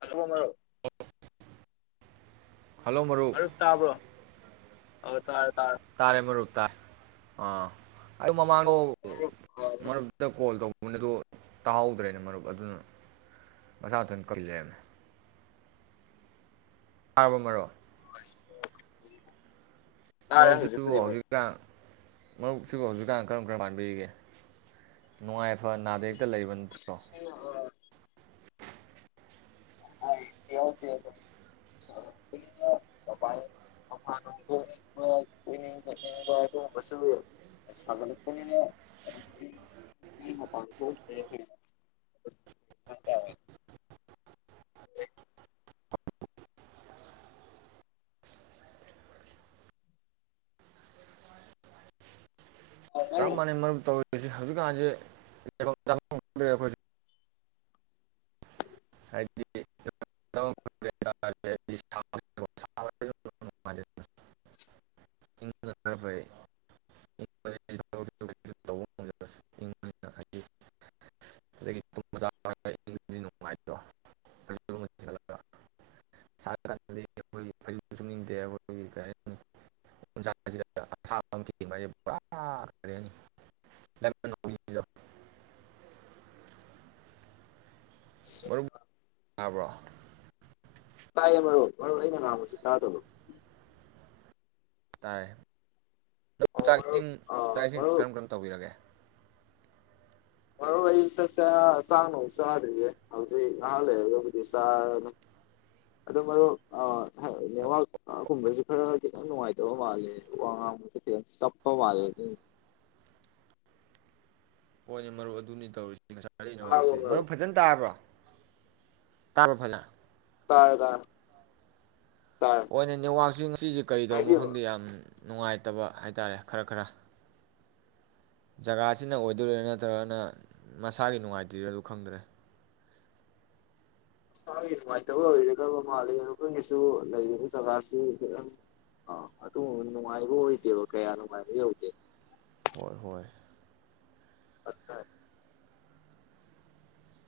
Hello ꯃꯔꯨꯞ ꯃꯔꯨꯞ ꯇꯥꯕ꯭ꯔꯣ ꯑꯥ ꯇꯥꯔꯦ ꯇꯥꯔꯦ ꯇꯥꯢ ꯑꯥ ꯑꯩ ꯃꯃꯥꯡꯗꯣ ꯃꯔꯨꯞ ꯃꯔꯨꯞ ꯇ ꯀꯣꯜ ꯇꯧꯕ ꯑꯗꯨ ꯇꯥꯍꯧꯗ꯭ꯔꯦꯅꯦ ꯃꯔꯨꯞ ꯑꯗꯨꯅ ꯃꯁꯥ ꯃꯊꯟ ꯀꯛꯈꯤ ꯂꯩꯔꯝꯃꯦ ꯇꯥꯕꯔꯕꯣ ꯃꯔꯨꯞ [inaudible] ꯇꯥꯔꯦ ꯃꯔꯨꯞ ꯁꯤꯕꯨ ꯍꯧꯖꯤꯛꯄꯨꯗꯤ ꯃꯔꯨꯞ ꯍꯧꯖꯤꯛꯀꯥꯟ ꯃꯔꯨꯞ ꯁꯤꯕꯨ ꯍꯧꯖꯤꯛꯀꯥꯟ ꯀꯔꯝ ꯀꯔꯝ ꯄꯥꯟꯕꯤꯔꯤꯒꯦ ꯅꯨꯡꯉꯥꯏ ꯐ ꯅꯥꯗ ꯌꯦꯛꯇ ꯂꯩꯕ ꯅꯠꯇ꯭ꯔꯣ ꯍꯣꯢ ꯑꯗꯨ ꯁꯥꯒꯠꯂꯛꯄꯅꯤꯅ ꯃꯄꯥꯟ ꯊꯣꯛꯅꯤꯡꯕ ꯀꯣꯢꯅꯤꯡ ꯈꯣꯠꯅꯤꯡꯕ ꯑꯗꯨꯒꯨꯝꯕꯁꯨ ꯁꯥꯒꯠꯂꯛꯄꯅꯤꯅ ꯌꯨꯝꯗꯩ ꯃꯄꯥꯜ ꯊꯣꯛꯇꯔꯦ ꯍꯥꯢꯇꯥꯔꯦ ꯆꯞ ꯃꯥꯟꯅꯩ ꯃꯔꯨꯞ ꯇꯧꯢ ꯍꯧꯖꯤꯛꯀꯥꯟꯁꯦ ꯂꯩꯚꯝ ꯆꯥꯚꯝ ꯈꯪꯗꯔꯦ ꯑꯩꯈꯣꯢꯗꯤ ꯍꯥꯏꯗꯤꯩ [unintelligible] ꯅꯨꯡꯉꯥꯏꯇꯔꯣ ꯐꯩꯖꯨꯞ ꯃꯅꯨꯡꯗ ꯆꯪꯉꯒ ꯁꯥꯔꯥ ꯀꯥꯟꯗꯗꯤ ꯐꯩꯖꯨꯞꯁꯨ ꯁꯨꯞꯅꯤꯡꯗꯦ ꯑꯩꯈꯣꯢꯒꯤ ꯀꯔꯤ ꯍꯥꯢꯅꯤ ꯎꯟꯁꯥꯁꯤꯗ ꯑꯁꯥꯕ ꯑꯃ ꯊꯦꯡꯕꯗ ꯀꯔꯤ ꯍꯥꯢꯅꯤ ꯄꯨꯔꯥ ꯂꯥꯢꯃꯟ ꯍꯧꯅꯤꯡꯕꯤꯗꯣ ꯇꯥꯕ꯭ꯔꯣ ꯇꯥꯢꯌꯦ ꯃꯔꯨꯞ ꯃꯔꯨꯞ ꯑꯩꯅ ꯉꯥꯡꯕꯁꯤ ꯇꯥꯗꯕ꯭ꯔꯣ ꯇꯥꯔꯦ ꯃꯔꯨꯞ ꯑꯣ ꯆꯥꯛ ꯏꯁꯤꯡ ꯑꯥ ꯆꯥꯛ ꯏꯁꯤꯡ ꯃꯔꯨꯞ ꯀꯔꯝ ꯀꯔꯝ ꯇꯧꯕꯤꯔꯒꯦ ꯃꯔꯨꯞ ꯑꯩ ꯆꯥꯛꯆꯥ ꯆꯥꯛ ꯅꯨꯡ ꯆꯥꯗ꯭ꯔꯤꯌꯦ꯫ ꯍꯧꯖꯤꯛ ꯉꯥꯏꯍꯥꯛ ꯂꯩꯔꯒꯕꯨꯗꯤ ꯆꯥꯔꯅꯤ꯫ ꯑꯗꯨ ꯃꯔꯨꯞ ꯅꯦꯠꯋꯥꯛ ꯑꯀꯣꯟꯕꯩꯁꯦ ꯈꯔ ꯈꯤꯇꯪ ꯅꯨꯡꯉꯥꯏꯇꯕ ꯃꯥꯜꯂꯦ ꯋꯥ ꯉꯥꯡꯕꯗ ꯈꯤꯇꯪ ꯆꯞꯄ ꯃꯥꯜꯂꯦ ꯑꯗꯨ ꯍꯣꯏꯅꯦ ꯃꯔꯨ ꯑꯗꯨꯅꯤ ꯇꯧꯔꯤꯁꯦ ꯉꯁꯥꯢꯗꯩꯪ ꯇꯥꯔꯕꯣ ꯅꯦꯠꯋꯥꯛꯁꯦ꯫ꯃꯔꯨꯞ ꯃꯔꯨꯞ ꯐꯖꯅ ꯇꯥꯕ꯭ꯔꯣ ꯇꯥꯕ꯭ꯔꯣ ꯐꯖꯟ ꯇꯥꯔꯦ ꯇꯥꯔꯦ ꯇꯥꯔꯦ ꯍꯣꯏꯅꯦ ꯅꯦꯠꯋꯥꯛꯁꯦ ꯉꯁꯤꯁꯦ ꯀꯩꯗꯧꯔꯕꯅꯣ ꯍꯥꯏꯕꯤꯌꯨ ꯈꯪꯗꯦ ꯌꯥꯝ ꯅꯨꯡꯉꯥꯏꯇꯕ ꯍꯥꯏꯇꯥꯔꯦ ꯈꯔ ꯈꯔ ꯖꯒꯥꯁꯤꯅ ꯑꯣꯏꯗꯣꯏꯔꯥ ꯅꯠꯇ꯭ꯔꯒꯅ ꯃꯁꯥꯒꯤ ꯅꯨꯡꯉꯥꯏꯇꫪꯤꯔꯥ ꯑꯗꯨ ꯈꯪꯗ꯭ꯔꯦ ꯏꯁꯥꯒꯤ ꯅꯨꯡꯉꯥꯏꯇꯕ ꯑꯣꯏꯒꯗꯕ ꯃꯥꯜꯂꯤ ꯑꯩꯈꯣꯏꯒꯤꯁꯨ ꯂꯩꯔꯤꯕ ꯖꯒꯥꯁꯤ ꯈꯤꯇꯪ ꯑ ꯑꯗꯨ ꯅꯨꯡꯉꯥꯏꯕ ꯑꯣꯏꯗꯦꯕ ꯀꯌꯥ ꯅꯨꯡꯉꯥꯏꯕ ꯌꯧꯗꯦ ꯍꯣꯏ ꯍꯣꯏ ꯑꯆꯥ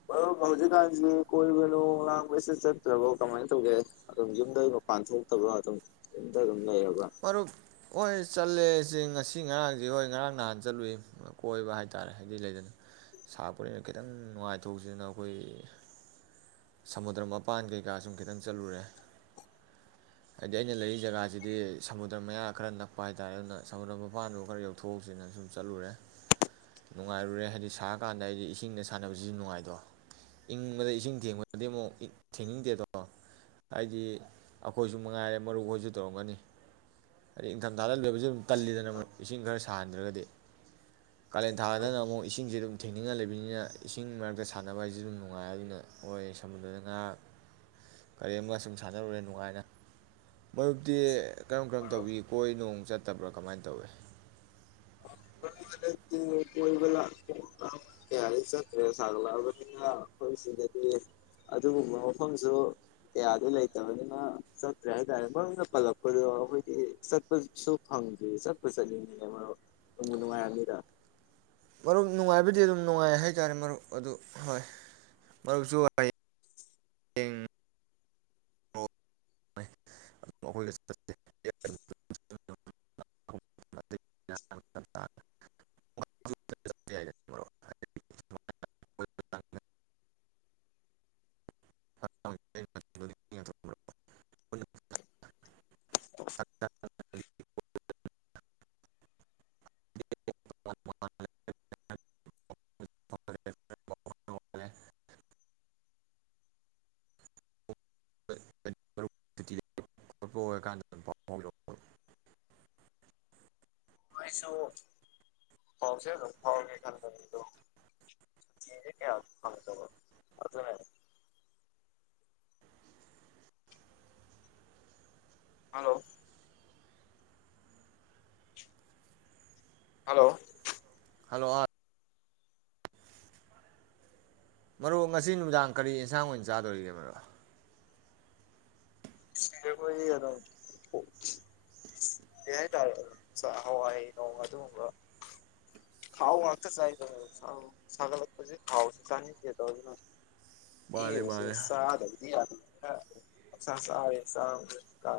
ꯃꫪꯨꯞ ꯍꯧꯖꯤꯛꯀꯥꯟꯁꯤ ꯀꯣꯏꯕ ꯂꯣ ꯂꯥꯡꯕꯁꯤ ꯆꯠꯇ꯭ꯔꯕꯣ ꯀꯃꯥꯏꯅ ꯇꯧꯒꯦ ꯑꯗꯨꯝ ꯌꯨꯝꯗꯩ ꯃꯄꯥꯟ ꯊꯣꯛꯇꯕ꯭ꯔ ꯑꯗꯨꯝ ꯌꯨꯝꯗ ꯑꯗꯨꯝ ꯂꯩꯔꯕ꯭ꯔꯥ ꯄꯔꯨꯞ ꯑꯣꯏꯁ ꯆꯠꯂꯦꯁꯦ ꯉꯁꯤ ꯉꯔꯥꯡꯁꯦ ꯍꯣꯏ ꯉꯔꯥꯡ ꯅꯍꯥꯟ ꯆꯠꯂꯨꯏ ꯀꯣꯏꯕ ꯍꯥꯏꯇꯥꯔꯦ ꯍꯥꯏꯗꯤ ꯂꯩꯗꯅ ꯁꯥꯄꯣꯅꯤꯅ ꯈꯤꯇꯪ ꯅꯨꯡꯉꯥꯏꯊꯣꯛꯁꯦꯅ ꯑꯩꯈꯣꯏ ꯁꯃꯨꯗ꯭ꯔ ꯃꯄꯥꯟ ꯀꯩꯀꯥ ꯁꯨꯝ ꯈꯤꯇꯪ ꯆꯠꯂꯨꯔꯦ ꯍꯥꯏꯗꯤ ꯑꯩꯅ ꯂꯩꯔꯤ ꯖꯒꯥꯁꯤꯗꯤ ꯁꯃꯨꯗ꯭ꯔ ꯃꯌꯥ ꯈꯔ ꯅꯛꯄ ꯍꯥꯏꯇꯥꯔꯦ ꯑꯗꯨꯅ ꯁꯃꯨꯗ꯭ꯔ ꯃꯄꯥꯟꯗ ꯈꯔ ꯌꯧꯊꯣꯛꯎꯁꯤꯅ ꯁꯨꯝ ꯆꯠꯂꯨꯔꯦ ꯅꯨꯡꯉꯥꯏꯔꯨꯔꯦ ꯍꯥꯏꯗꯤ ꯁꯥꯔꯀꯥꯟꯗ ꯑꯩꯗꯤ ꯏꯁꯤꯡꯗ ꯁꯥꯟꯅꯕꯁꯤꯁꯨ ꯅꯨꯡꯉꯥꯏꯗꯣ ꯏꯪꯕꯗ ꯏꯁꯤꯡ ꯊꯦꯡꯕ ꯑꯗꯩꯃꯣ ꯏꯛ ꯊꯦꯡꯅꯤꯡꯗꯦꯗꯣ ꯍꯥꯏꯗꯤ ꯑꯩꯈꯣꯏꯁꯨ ꯃꯉꯥꯏꯔꯦ ꯃꯔꯨꯞ ꯑꯣꯏꯁꯨ ꯇꯧꯔꯝꯒꯅꯤ ꯍꯥꯏꯗꯤ ꯏꯪꯊꯝꯊꯥꯗ ꯂꯣꯏꯕꯖꯤ ꯑꯗꯨꯝ ꯇꯜꯂꯤꯗꯅ ꯑꯃ ꯏꯁꯤꯡ ꯈꯔ ꯁꯥꯍꯟꯗ꯭ꯔꯒꯗꯤ ꯀꯥꯂꯦꯟ ꯊꯥꯗꯅ ꯑꯃꯨꯛ ꯏꯁꯤꯡꯖꯦ ꯑꯗꯨꯝ ꯊꯦꯡꯅꯤꯡꯉ ꯂꯩꯕꯅꯤꯅ ꯏꯁꯤꯡ ꯃꯔꯛꯇ ꯁꯥꯟꯅꯕ ꯍꯥꯏꯁꯤ ꯑꯗꯨꯝ ꯅꯨꯡꯉꯥꯏ ꯑꯗꯨꯅ ꯍꯣꯏ ꯁꯃꯨꯗ꯭ꯔꯗ ꯉꯥ ꯀꯔꯤꯝꯒ ꯑ ꯁꯨꯝ ꯁꯥꯟꯅꯔꯨꯔꯦ ꯅꯨꯡꯉꯥꯏꯅ ꯃꯔꯨꯞꯇꯤ ꯀꯔꯝ ꯀꯔꯝ ꯇꯧꯕꯤꯔꯤ ꯀꯣꯏ ꯅꯣꯡ ꯆꯠ ꯐꯠꯇꯕ꯭ꯔꯥ ꯀꯃꯥꯏ ꯇꯧꯋꯦ ꯀꯣꯏꯕ ꯀꯌꯥꯗꯤ ꯆꯠꯇ꯭ꯔꯦ ꯁꯥꯒꯠꯂꯛꯑꯕꯅꯤꯅ ꯑꯩꯈꯣꯏ ꯁꯤꯗꯗꯤ ꯑꯗꯨꯒꯨꯝꯕ ꯃꯐꯝꯁꯨ ꯀꯌꯥꯗ ꯂꯩꯇꯕꯅꯤꯅ ꯆꯠꯇ꯭ꯔꯦ ꯍꯥꯏ ꯇꯔꯦ ꯃꯔꯨꯝ ꯄꯜꯂꯛꯄꯗꯣ ꯑꯩꯈꯣꯏꯗꯤ ꯆꯠꯄꯁꯨ ꯐꯪꯗ꯭ꯔꯤ ꯆꯠꯄ ꯆꯠꯅꯤꯡꯉꯤꯅꯦ ꯃꯔꯨꯞ ꯅꯨꯡꯕꯨ ꯅꯨꯡꯉꯥꯏꯔꯝꯅꯤꯗ ꯃꯔꯨꯞ ꯅꯨꯡꯉꯥꯏꯕꯗꯤ ꯑꯗꯨꯝ ꯅꯨꯡꯉꯥꯏ ꯍꯥꯏꯇꯥꯔꯦ ꯃꯔꯨꯞ ꯑꯗꯨ ꯍꯣꯏ ꯃꯔꯨꯞꯁꯨ ꯍꯥꯏꯡ ꯑꯩꯈꯣꯏꯒ [unintelligible] [unintelligible] ꯑ [inaudible] [unintelligible] [unintelligible] ꯇꯤꯇꯤ ꯑꯐꯥꯕ ꯑꯣꯏꯔꯀꯟꯗꯥ ꯑꯩꯏꯁꯨ ꯐꯥꯎꯁꯦ ꯑꯗꯨꯝ ꯐꯥꯎꯒꯦ ꯈꯟꯗꯅꯤꯗꯣꯁꯦ ꯀꯌꯥ ꯐꯪꯗꯕ ꯑꯗꯨꯅꯅꯦ ꯍꯜꯂꯣ ꯍꯜꯂꯣ ꯍꯜꯂꯣ ꯑꯥ ꯃꯔꯨꯞ ꯉꯁꯤ ꯅꯨꯃꯤꯗꯥꯡ ꯀꯔꯤ ꯌꯦꯟꯁꯥꯡ ꯑꯣꯏꯅ ꯆꯥꯗꯣꯔꯤꯒꯦ ꯃꯔꯣ ꯑꯩꯈꯣꯏꯒꯤ ꯑꯗꯨꯝ ꯀꯩ ꯍꯥꯏꯇꯥꯔꯦ ꯍꯋꯥꯏ ꯅꯧ ꯑꯗꯨꯒꯨꯝꯕ ꯊꯥꯎ ꯉꯥꯛꯇ ꯆꯥꯏꯗꯕ ꯁꯥꯒꯠꯂꯛꯄꯁꯦ ꯊꯥꯎꯁꯤꯦ ꯆꯥꯅꯤꯡꯗꯦꯗ ꯑꯗꯨꯅ ꯃꯥꯅꯦ ꯌꯦꯁ ꯃꯥꯅꯦ ꯆꯥꯗꯗꯤ ꯌꯥꯔꯣꯏ ꯑ ꯈꯥ ꯆꯥꯎꯔꯦ ꯆ ꯀ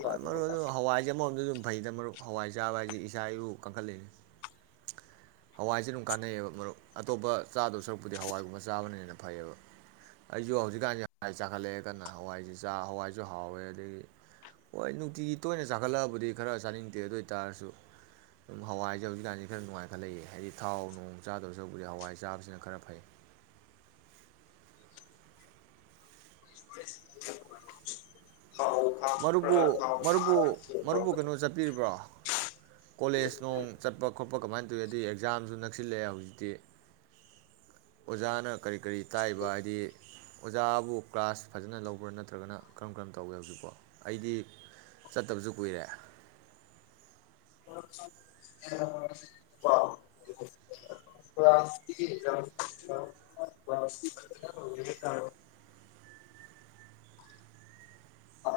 ꯍꯣꯏ ꯃꯔꯨ ꯑꯗꯨ ꯍꯋꯥꯏꯁꯦ ꯑꯃꯣꯝꯗ ꯑꯗꯨꯝ ꯐꯩꯗ ꯃꯔꯨꯞ ꯍꯋꯥꯏ ꯆꯥꯕ ꯍꯥꯏꯁꯤ ꯏꯁꯥ ꯏꯎ ꯀꯟꯈꯠꯂꯤꯅꯤ ꯍꯋꯥꯏꯁꯦ ꯑꯗꯨꯝ ꯀꯥꯟꯅꯩꯑꯕ ꯃꯔꯨꯞ ꯑꯇꯣꯞꯄ ꯆꯥꯗꯧ ꯁꯔꯨꯛꯄꯨꯗꯤ ꯍꯋꯥꯏꯒꯨꯝꯕ ꯆꯥꯕꯅꯅ ꯐꯩꯌꯦꯕ ꯑꯩꯁꯨ ꯍꯧꯖꯤꯛꯀꯥꯟꯁꯦ ꯍꯋꯥꯏ ꯆꯥꯛꯈꯠꯂꯛꯑꯦ ꯀꯟꯅ ꯍꯋꯥꯏꯁꯦ ꯍꯋꯥꯏꯁꯨ ꯍꯥꯎꯋꯦ ꯑꯗꯒꯤ ꯍꯣꯏ ꯅꯨꯡꯇꯤꯒꯤ ꯇꯣꯏꯅ ꯆꯥꯛꯈꯠꯂꯛꯑꯕꯨꯗꯤ ꯈꯔ ꯆꯥꯅꯤꯡꯇꯦ ꯑꯗꯨ ꯑꯣꯏ ꯇꯥꯔꯁꯨ ꯑꯗꯨꯝ ꯍꯋꯥꯏꯁꯦ ꯍꯧꯖꯤꯛꯀꯥꯟꯁꯦ ꯈꯔ ꯅꯨꯡꯉꯥꯏ ꯈ ꯂꯩꯌꯦ ꯍꯥꯏꯗꯤ ꯊꯥꯎ ꯅꯣꯡ ꯆꯥꯗꯧꯁꯔꯨꯕꯨꯗꯤ ꯍꯋꯥꯏ ꯆꯥꯕꯁꯤꯅ ꯈꯔ ꯐꯩ ꯊꯥꯎ ꯊꯥꯛꯄ꯭ꯔꯥ ꯃꯔꯨꯕꯨ ꯊꯥꯎ ꯃꯔꯨꯕꯨ ꯊꯥꯛꯑꯒ ꯊꯣꯡꯕ ꯃꯔꯨꯕꯨ ꯀꯩꯅꯣ ꯃꯇꯝꯗ ꯆꯠꯄꯤꯔꯤꯕ꯭ꯔꯣ ꯀꯣꯂꯦꯖ ꯅꯣꯡ ꯆꯠꯄ ꯈꯣꯠꯄ ꯀꯃꯥꯏꯅ ꯇꯧꯏꯤ ꯑꯗꯩ ꯑꯦꯛꯖꯥꯝꯁꯨ ꯅꯛꯁꯤꯜꯂꯛꯑꯦ ꯍꯧꯖꯤꯛꯇꯤ ꯑꯣꯖꯥꯅ ꯀꯔꯤ ꯀꯔꯤ ꯇꯥꯛꯏꯕ ꯍꯥꯏꯗꯤ ꯑꯣꯖꯥꯕꯨ ꯀ꯭ꯂꯥꯁ ꯐꯖꯅ ꯂꯧꯕ꯭ꯔꯥ ꯅꯠꯇ꯭ꯔꯒꯅ ꯀꯔꯝ ꯀꯔꯝ ꯇꯧꯏꯦ ꯍꯧꯖꯤꯛꯄꯣ ꯑꯩꯗꯤ ꯆꯠꯇꯕꯁꯨ ꯀꯨꯏꯔꯦ ꯋꯥ ꯥꯁ ꯑꯛꯖꯥꯝꯦ ꯑ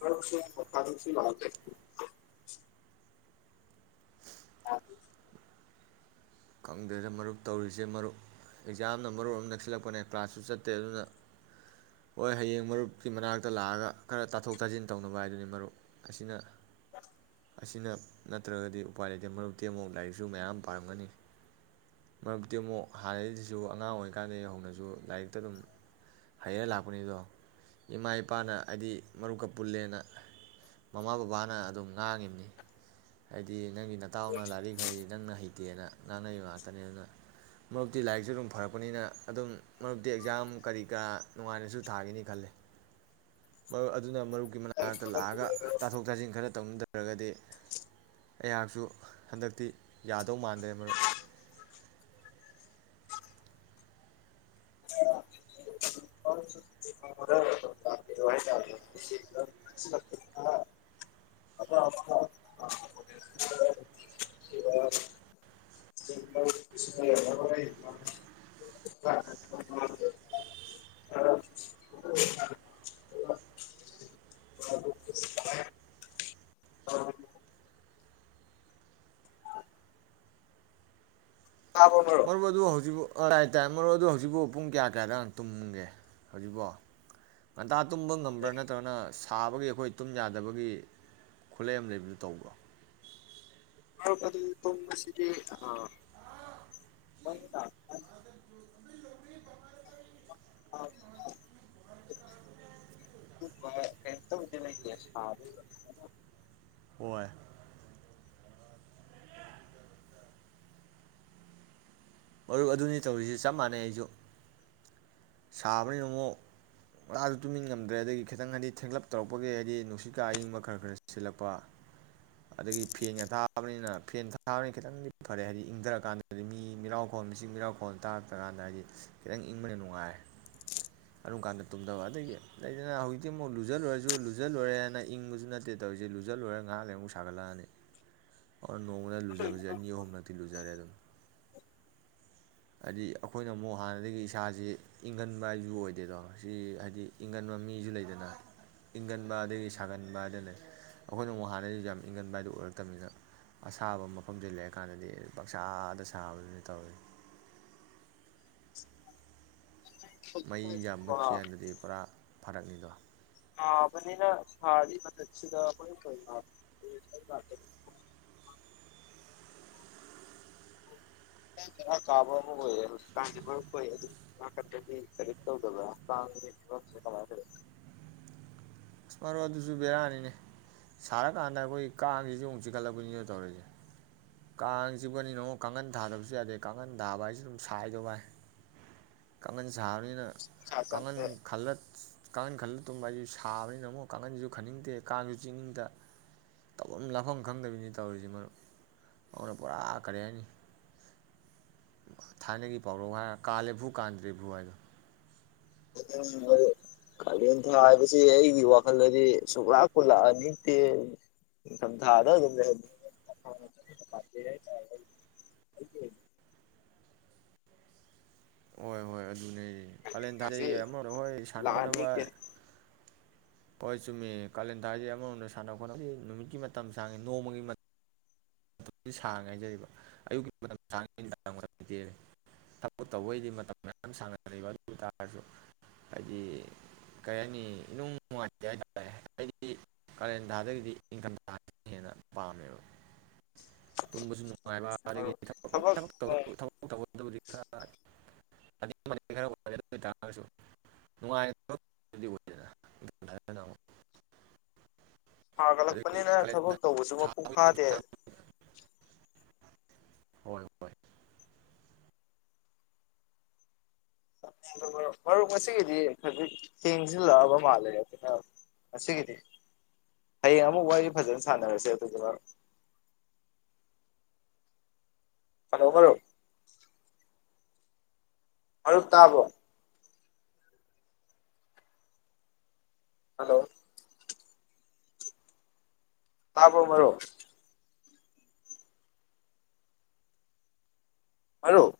ꯐꯔ ꯂ ꯈꯪꯗꯦꯗ ꯃꯔꯨꯞ ꯇꯧꯔꯤꯁꯦ ꯃꯔꯨꯞ ꯑꯦꯛꯖꯥꯝꯅ ꯃꯔꯣꯟꯑꯃ ꯅꯛꯁꯤꯜꯂꯛꯄꯅꯦ ꯀ꯭ꯂꯥꯁꯁꯨ ꯆꯠꯇꯦ ꯑꯗꯨꯅ ꯍꯣꯏ ꯍꯌꯦꯡ ꯃꯔꯨꯞꯀꯤ ꯃꯅꯥꯛꯇ ꯂꯥꯛꯑꯒ ꯈꯔ ꯇꯥꯊꯣꯛ ꯇꯥꯁꯤꯟ ꯇꯧꯅꯕ ꯍꯥꯏꯗꯨꯅꯤ ꯃꯔꯨꯞ ꯑꯁꯤꯅ ꯑꯁꯤꯅ ꯅꯠꯇ꯭ꯔꯒꯗꯤ ꯎꯄꯥꯏ ꯂꯩꯇꯦ ꯃꯔꯨꯞꯇꯤ ꯑꯃꯨꯛ ꯂꯥꯏꯔꯤꯛꯁꯨ ꯃꯌꯥꯝ ꯄꯥꯔꯝꯒꯅꯤ ꯃꯔꯨꯞꯗꯤꯤ ꯑꯃꯨꯛ ꯍꯥꯟꯅꯩꯗꯨꯁꯨ ꯑꯉꯥꯡ ꯑꯣꯏꯔꯤꯀꯥꯟꯗ ꯍꯧꯅꯁꯨ ꯂꯥꯏꯔꯤꯛꯇ ꯑꯗꯨꯝ ꯍꯩꯔ ꯂꯥꯛꯄꯅꯤꯗꯣ ꯏꯃꯥ ꯏꯄꯥꯅ ꯍꯥꯏꯗꯤ ꯃꯔꯨꯞꯀ ꯄꯨꯜꯂꯦꯅ ꯃꯃꯥ ꯕꯕꯥꯅ ꯑꯗꯨꯝ ꯉꯥꯡꯉꯤꯝꯅꯤ ꯍꯥꯏꯗꯤ ꯅꯪꯒꯤ ꯅꯇꯥꯎꯅ ꯂꯥꯏꯔꯤꯛꯈꯩ ꯅꯪꯅ ꯍꯩꯇꯦꯅ ꯅꯥꯟꯅꯔꯤꯕ ꯉꯥꯛꯇꯅꯦ ꯑꯗꯨꯅ ꯃꯔꯛꯇꯤ ꯂꯥꯏꯔꯤꯛꯁꯨ ꯑꯗꯨꯝ ꯐꯔꯛꯄꯅꯤꯅ ꯑꯗꯨꯝ ꯃꯔꯨꯞꯗꯤ ꯑꯦꯛꯖꯥꯝ ꯀꯔꯤ ꯀꯔꯥ ꯅꯨꯡꯉꯥꯏꯅꯁꯨ ꯊꯥꯈꯤꯅꯤ ꯈꯜꯂꯦ ꯃꯔꯨꯞ ꯑꯗꯨꯅ ꯃꯔꯨꯞ ꯃꯅꯥꯛꯇ ꯂꯥꯛꯑꯒ ꯇꯥꯊꯣꯛ ꯇꯥꯁꯤꯟ ꯈꯔ ꯇꯧꯅꯗ ꯅꯠꯇ꯭ꯔꯒꯗꯤ ꯑꯩꯍꯥꯛꯁꯨ ꯍꯟꯗꯛꯇꯤ ꯌꯥꯗꯧ ꯃꯥꯟꯗ꯭ꯔꯦ ꯃꯔꯨꯞ [inaudible] ꯃꯔꯨꯞ ꯑꯗꯨ ꯍꯧꯖꯤꯄꯨ ꯄꯨꯡ ꯀꯌꯥ ꯀꯌꯥꯗꯪ ꯇꯨꯝꯒꯦ ꯍꯧꯖꯤꯛꯄꯣ ꯉꯟꯇꯥ ꯇꯨꯝꯕ ꯉꯝꯕ꯭ꯔꯥ ꯅꯠꯇ꯭ꯔꯒꯅ ꯁꯥꯕꯒꯤ ꯑꯩꯈꯣꯏ ꯇꯨꯝ ꯌꯥꯗꯕꯒꯤ ꯈꯨꯠꯂꯩ ꯑꯃ ꯂꯩꯕꯗꯨ ꯇꯧꯕ꯭ꯔꯣ ꯑꯁ ꯑꯗꯨꯗꯤ ꯇꯨꯝꯕꯁꯤꯗꯤ ꯀꯩꯝꯇꯕꯨꯗꯤ ꯂꯩꯇꯦ ꯁꯥꯕꯒꯤ ꯑꯣ ꯃꯔꯨꯞ ꯑꯗꯨꯅꯤ ꯇꯧꯔꯤꯁꯤ ꯆꯞ ꯃꯥꯟꯅꯩ ꯑꯩꯁꯨ ꯁꯥꯕꯅꯤꯅ ꯑꯃꯨꯛ ꯉꯥꯟꯇꯁꯨ ꯇꯨꯝꯖꯤꯟ ꯉꯝꯗ꯭ꯔꯦ ꯑꯗꯒꯤ ꯈꯤꯇꯪ ꯍꯥꯏꯗꯤ ꯊꯦꯡꯂꯞ ꯇꯧꯔꯛꯄꯒꯤ ꯍꯥꯏꯗꯤ ꯅꯨꯡꯁꯤꯠꯀꯥ ꯑꯌꯤꯡꯕ ꯈꯔ ꯈꯔ ꯁꯤꯜꯂꯛꯄ ꯑꯗꯒꯤ ꯐꯦꯟꯒ ꯊꯥꯕꯅꯤꯅ ꯐꯦꯟꯒ ꯊꯥꯕꯅꯤꯅ ꯈꯤꯇꯪꯗꯤ ꯐꯔꯦ ꯍꯥꯏꯗꯤ ꯏꯪꯊꯔꯀꯥꯟꯗꯗꯤ ꯃꯤ ꯃꯤꯔꯥꯎ ꯈꯣꯟ ꯃꯆꯤꯛ ꯃꯤꯔꯥꯎꯈꯣꯟ ꯇꯥꯔꯛꯇ꯭ꯔꯀꯥꯟꯗ ꯍꯥꯏꯗꯤ ꯈꯤꯇꯪ ꯏꯪꯕꯅ ꯅꯨꯡꯉꯥꯏꯔꯦ ꯑꯗꯨꯝ ꯀꯥꯟꯗ ꯇꯨꯝꯗꯕ ꯑꯗꯒꯤ ꯂꯩꯗꯅ ꯍꯧꯖꯤꯛꯇꯤ ꯑꯃꯨꯛ ꯂꯨꯖ ꯂꯣꯏꯔꯁꯨ ꯂꯨꯖ ꯂꯣꯏꯔꯦ ꯍꯥꯏꯅ ꯏꯪꯕꯁꯨ ꯅꯠꯇꯦ ꯇꯧꯔꯤꯁꯦ ꯂꯨꯖ ꯂꯣꯏꯔ ꯉꯥꯏꯍꯥꯛ ꯂꯩ ꯑꯃꯨꯛ ꯁꯥꯒꯠꯂꯛꯑꯅꯤ ꯑꯣꯔ ꯅꯣꯡꯃꯗ ꯂꯨꯖꯕꯁꯦ ꯑꯅꯤ ꯑꯍꯨꯝꯂꯛꯇꯤ ꯂꯨꯖꯔꯦ ꯑꯗꯨꯝ ꯍꯥꯏꯗꯤ ꯑꯩꯈꯣꯏꯅ ꯑꯃꯨꯛ ꯍꯥꯟꯅꯗꯒꯤ ꯏꯁꯥꯁꯤ ꯏꯪꯒꯟꯕ ꯍꯥꯏꯁꯨ ꯑꯣꯏꯗꯦꯗꯣ ꯁꯤ ꯍꯥꯏꯗꯤ ꯏꯪꯒꯟꯕ ꯃꯤꯁꯨ ꯂꯩꯗꯅ ꯏꯪꯒꯟꯕ ꯑꯗꯒꯤ ꯁꯥꯒꯟꯕ ꯍꯥꯏꯗꯅ ꯂꯩ ꯑꯩꯈꯣꯏꯅ ꯑꯃꯨꯛ ꯍꯥꯟꯅꯗꯒꯤꯁꯨ ꯌꯥꯝ ꯏꯪꯒꯟꯕ ꯍꯥꯏꯗꯨ ꯑꯣꯏꯔꯛꯇꯕꯅꯤꯅ ꯑꯁꯥꯕ ꯃꯐꯝꯗ ꯂꯩꯔꯀꯥꯟꯗꯗꯤ ꯄꯪꯁꯥꯗ ꯁꯥꯕꯗꯨꯅꯤ ꯇꯧꯔꯤꯖꯦ [inaudible] ꯃꯩꯌꯥꯝ ꯃꯨꯛꯈꯤ ꯒꯥꯟꯗꯗꯤ ꯄꯨꯔꯥ ꯐꯔꯛꯅꯤꯗꯣ ꯁꯥꯕꯅꯤꯅ ꯁꯥꯔꯤ ꯃꯊꯛꯁꯤꯗ ꯍꯧꯖꯤꯛꯀꯥꯟꯖꯦ ꯕꯦꯔ ꯀꯥꯕ ꯑꯃ ꯑꯣꯏꯔꯦ ꯍꯧꯖꯤꯛꯀꯥꯟꯖꯦ ꯃꯔꯨꯞꯈꯣꯏ ꯑꯗꯣꯝ ꯅꯥꯀꯟꯗꯗꯤ ꯀꯔꯤꯝ ꯇꯧꯗꯕ꯭ꯔ ꯀꯥꯡꯒꯤ ꯐꯤꯕꯝꯗꯤ ꯀꯃꯥꯏ ꯇꯧꯋꯤ ꯃꯔꯨꯞ ꯑꯗꯨꯁꯨ ꯕꯦꯔꯥꯅꯤꯅꯦ ꯁꯥꯔꯀꯥꯟꯗ ꯑꯩꯈꯣꯏ ꯀꯥꯡꯁꯤꯁꯨ ꯑꯃꯨꯛ ꯆꯤꯈꯠꯂꯛꯄꯅꯤꯅ ꯇꯧꯔꯤꯁꯦ ꯀꯥꯡ ꯆꯤꯛꯄꯅꯤ ꯑꯃꯨꯛ ꯀꯥꯡꯈꯟ ꯊꯥꯗꯕꯁꯨ ꯌꯥꯗꯦ ꯀꯥꯡꯈꯟ ꯊꯥꯕ ꯍꯥꯏꯁꯨ ꯑꯗꯨꯝ ꯁꯥꯏꯗꯣ ꯚꯥꯏ ꯀꯥꯡꯈꯟ ꯁꯥꯕꯅꯤꯅ ꯏꯆꯥ ꯀꯥꯡꯈꯟ ꯆꯪꯗꯦ ꯈꯜꯂ ꯀꯥꯡꯈꯟ ꯈꯜꯂ ꯇꯨꯝꯕ ꯍꯥꯏꯖꯤꯁꯨ ꯁꯥꯕꯅꯤꯅ ꯑꯃꯨꯛ ꯀꯥꯡꯈꯟꯁꯤꯁꯨ ꯈꯟꯅꯤꯡꯗꯦ ꯀꯥꯡꯁꯨ ꯆꯤꯡꯅꯤꯡꯗ ꯇꯧꯐꯝ ꯂꯥꯛꯐꯝ ꯈꯪꯗꯕꯤꯅꯤ ꯇꯧꯔꯤꯁꯤ ꯃꯔꯨꯞ ꯑꯗꯨꯅ ꯄꯨꯔꯥ ꯀꯔꯤ ꯍꯥꯏꯅꯤ ꯊꯥꯏꯅꯒꯤ ꯄꯥꯎꯔꯧ ꯍꯥꯏꯔ ꯀꯥꯜꯂꯦ ꯐꯨ ꯀꯥꯟꯗ꯭ꯔꯦ ꯐꯨ ꯍꯥꯏꯗꯣ ꯀꯥꯂꯦꯟ ꯊꯥ ꯍꯥꯏꯕꯁꯤ ꯑꯩꯒꯤ ꯋꯥꯈꯜꯗꯗꯤ ꯁꯨꯡꯂꯥꯛꯄꯨ ꯂꯥꯛꯍꯟꯅꯤꯡꯗꯦ ꯅꯤꯡꯊꯝ ꯊꯥꯗ ꯑꯗꯨꯝ ꯂꯩꯍꯟꯅꯤꯡꯉꯦ ꯅꯤꯡꯊꯝꯊꯥꯅ ꯈꯔ ꯍꯦꯟꯅ ꯄꯥꯝꯖꯩ ꯍꯥꯏꯇꯥꯔꯦ ꯑꯩ ꯑꯩꯒꯤ ꯑꯣꯏꯅ ꯍꯣꯏ ꯍꯣꯏ ꯑꯗꯨ ꯀꯥꯂꯦꯟ ꯉꯁꯤ ꯊꯥꯖꯩ ꯑꯃ ꯃꯣꯏ ꯁꯥꯟꯅ ꯈꯣꯠꯅꯕ ꯂꯥꯛꯍꯟꯅꯤꯡꯇꯦ ꯍꯣꯏ ꯆꯨꯝꯃꯤ ꯀꯥꯂꯦꯟꯊꯥꯁꯤ ꯑꯃꯔꯣꯝꯗ ꯁꯥꯟꯅ ꯈꯣꯠꯅꯕ ꯅꯨꯃꯤꯠꯀꯤ ꯃꯇꯝ ꯁꯥꯡꯏꯤ ꯅꯣꯡꯃꯒꯤ ꯃꯇꯝ ꯁꯥꯡꯉꯦ ꯍꯥꯏꯖꯔꯤꯕ ꯑꯌꯨꯛꯀꯤ ꯃꯇꯝ ꯁꯥꯡ ꯊꯕꯛ ꯇꯧꯕꯩꯗꯤ ꯃꯇꯝ ꯃꯌꯥꯝ ꯁꯥꯡꯅꯕ ꯑꯗꯨ ꯑꯣꯏ ꯇꯥꯔꯁꯨ ꯍꯥꯏꯗꯤ ꯀꯔꯤ ꯍꯥꯏꯅꯤ ꯅꯨꯡ ꯅꯨꯡꯉꯥꯏꯇꯦ ꯍꯥꯏꯇꯥꯔꯦ ꯍꯥꯏꯗꯤ ꯀꯥꯔꯦꯟ ꯊꯥꯗꯒꯤꯗꯤ ꯅꯤꯡꯊꯝꯊꯥꯅ ꯍꯦꯟꯅ ꯄꯥꯝꯃꯦꯕ ꯇꯨꯝꯕꯁꯨ ꯅꯨꯡꯉꯥꯏꯕ ꯃꯔꯨꯞ ꯑꯗꯒꯤꯗꯤ ꯊꯕꯛ ꯅꯣꯡ ꯑꯗꯨꯕꯨꯗꯤ ꯈꯔꯥꯑꯗꯨ ꯑꯣꯏꯇꯥꯔꯁꯨ ꯅꯨꯡꯉꯥꯏꯗꯅꯅ ꯑꯃꯨꯛ [unintelligible] ꯑꯗꯒꯤ ꯁꯥꯒꯠꯂꯛꯄꯅꯤꯅ ꯀꯥꯂꯦꯟ ꯊꯥ ꯊꯕꯛ ꯇꯧꯕꯁꯨ ꯃꯄꯨꯡ ꯁꯥꯕꯒꯤ ꯐꯥꯗꯦ ꯍꯣꯏ ꯍꯣꯏ ꯃꯔꯨꯞ ꯉꯁꯤꯒꯤꯗꯤ ꯈꯖꯤꯛ ꯊꯦꯡꯁꯤꯜꯂꯛꯑꯕ ꯃꯥꯜꯂꯦ ꯑꯗꯨꯅ ꯉꯁꯤꯒꯤꯗꯤ ꯍꯌꯦꯡ ꯑꯃꯨꯛ ꯋꯥꯔꯤ ꯐꯖꯅ ꯁꯥꯟꯅꯔꯁꯦ ꯑꯗꯨꯗꯨꯅ ꯍꯂꯣ ꯃꯔꯨꯞ ꯍꯂꯣ ꯇꯥꯕ꯭ꯔꯣ ꯍꯜꯂꯣ ꯇꯥꯕ꯭ꯔꯣ ꯃꯔꯨꯞ ꯃꯔꯨꯞ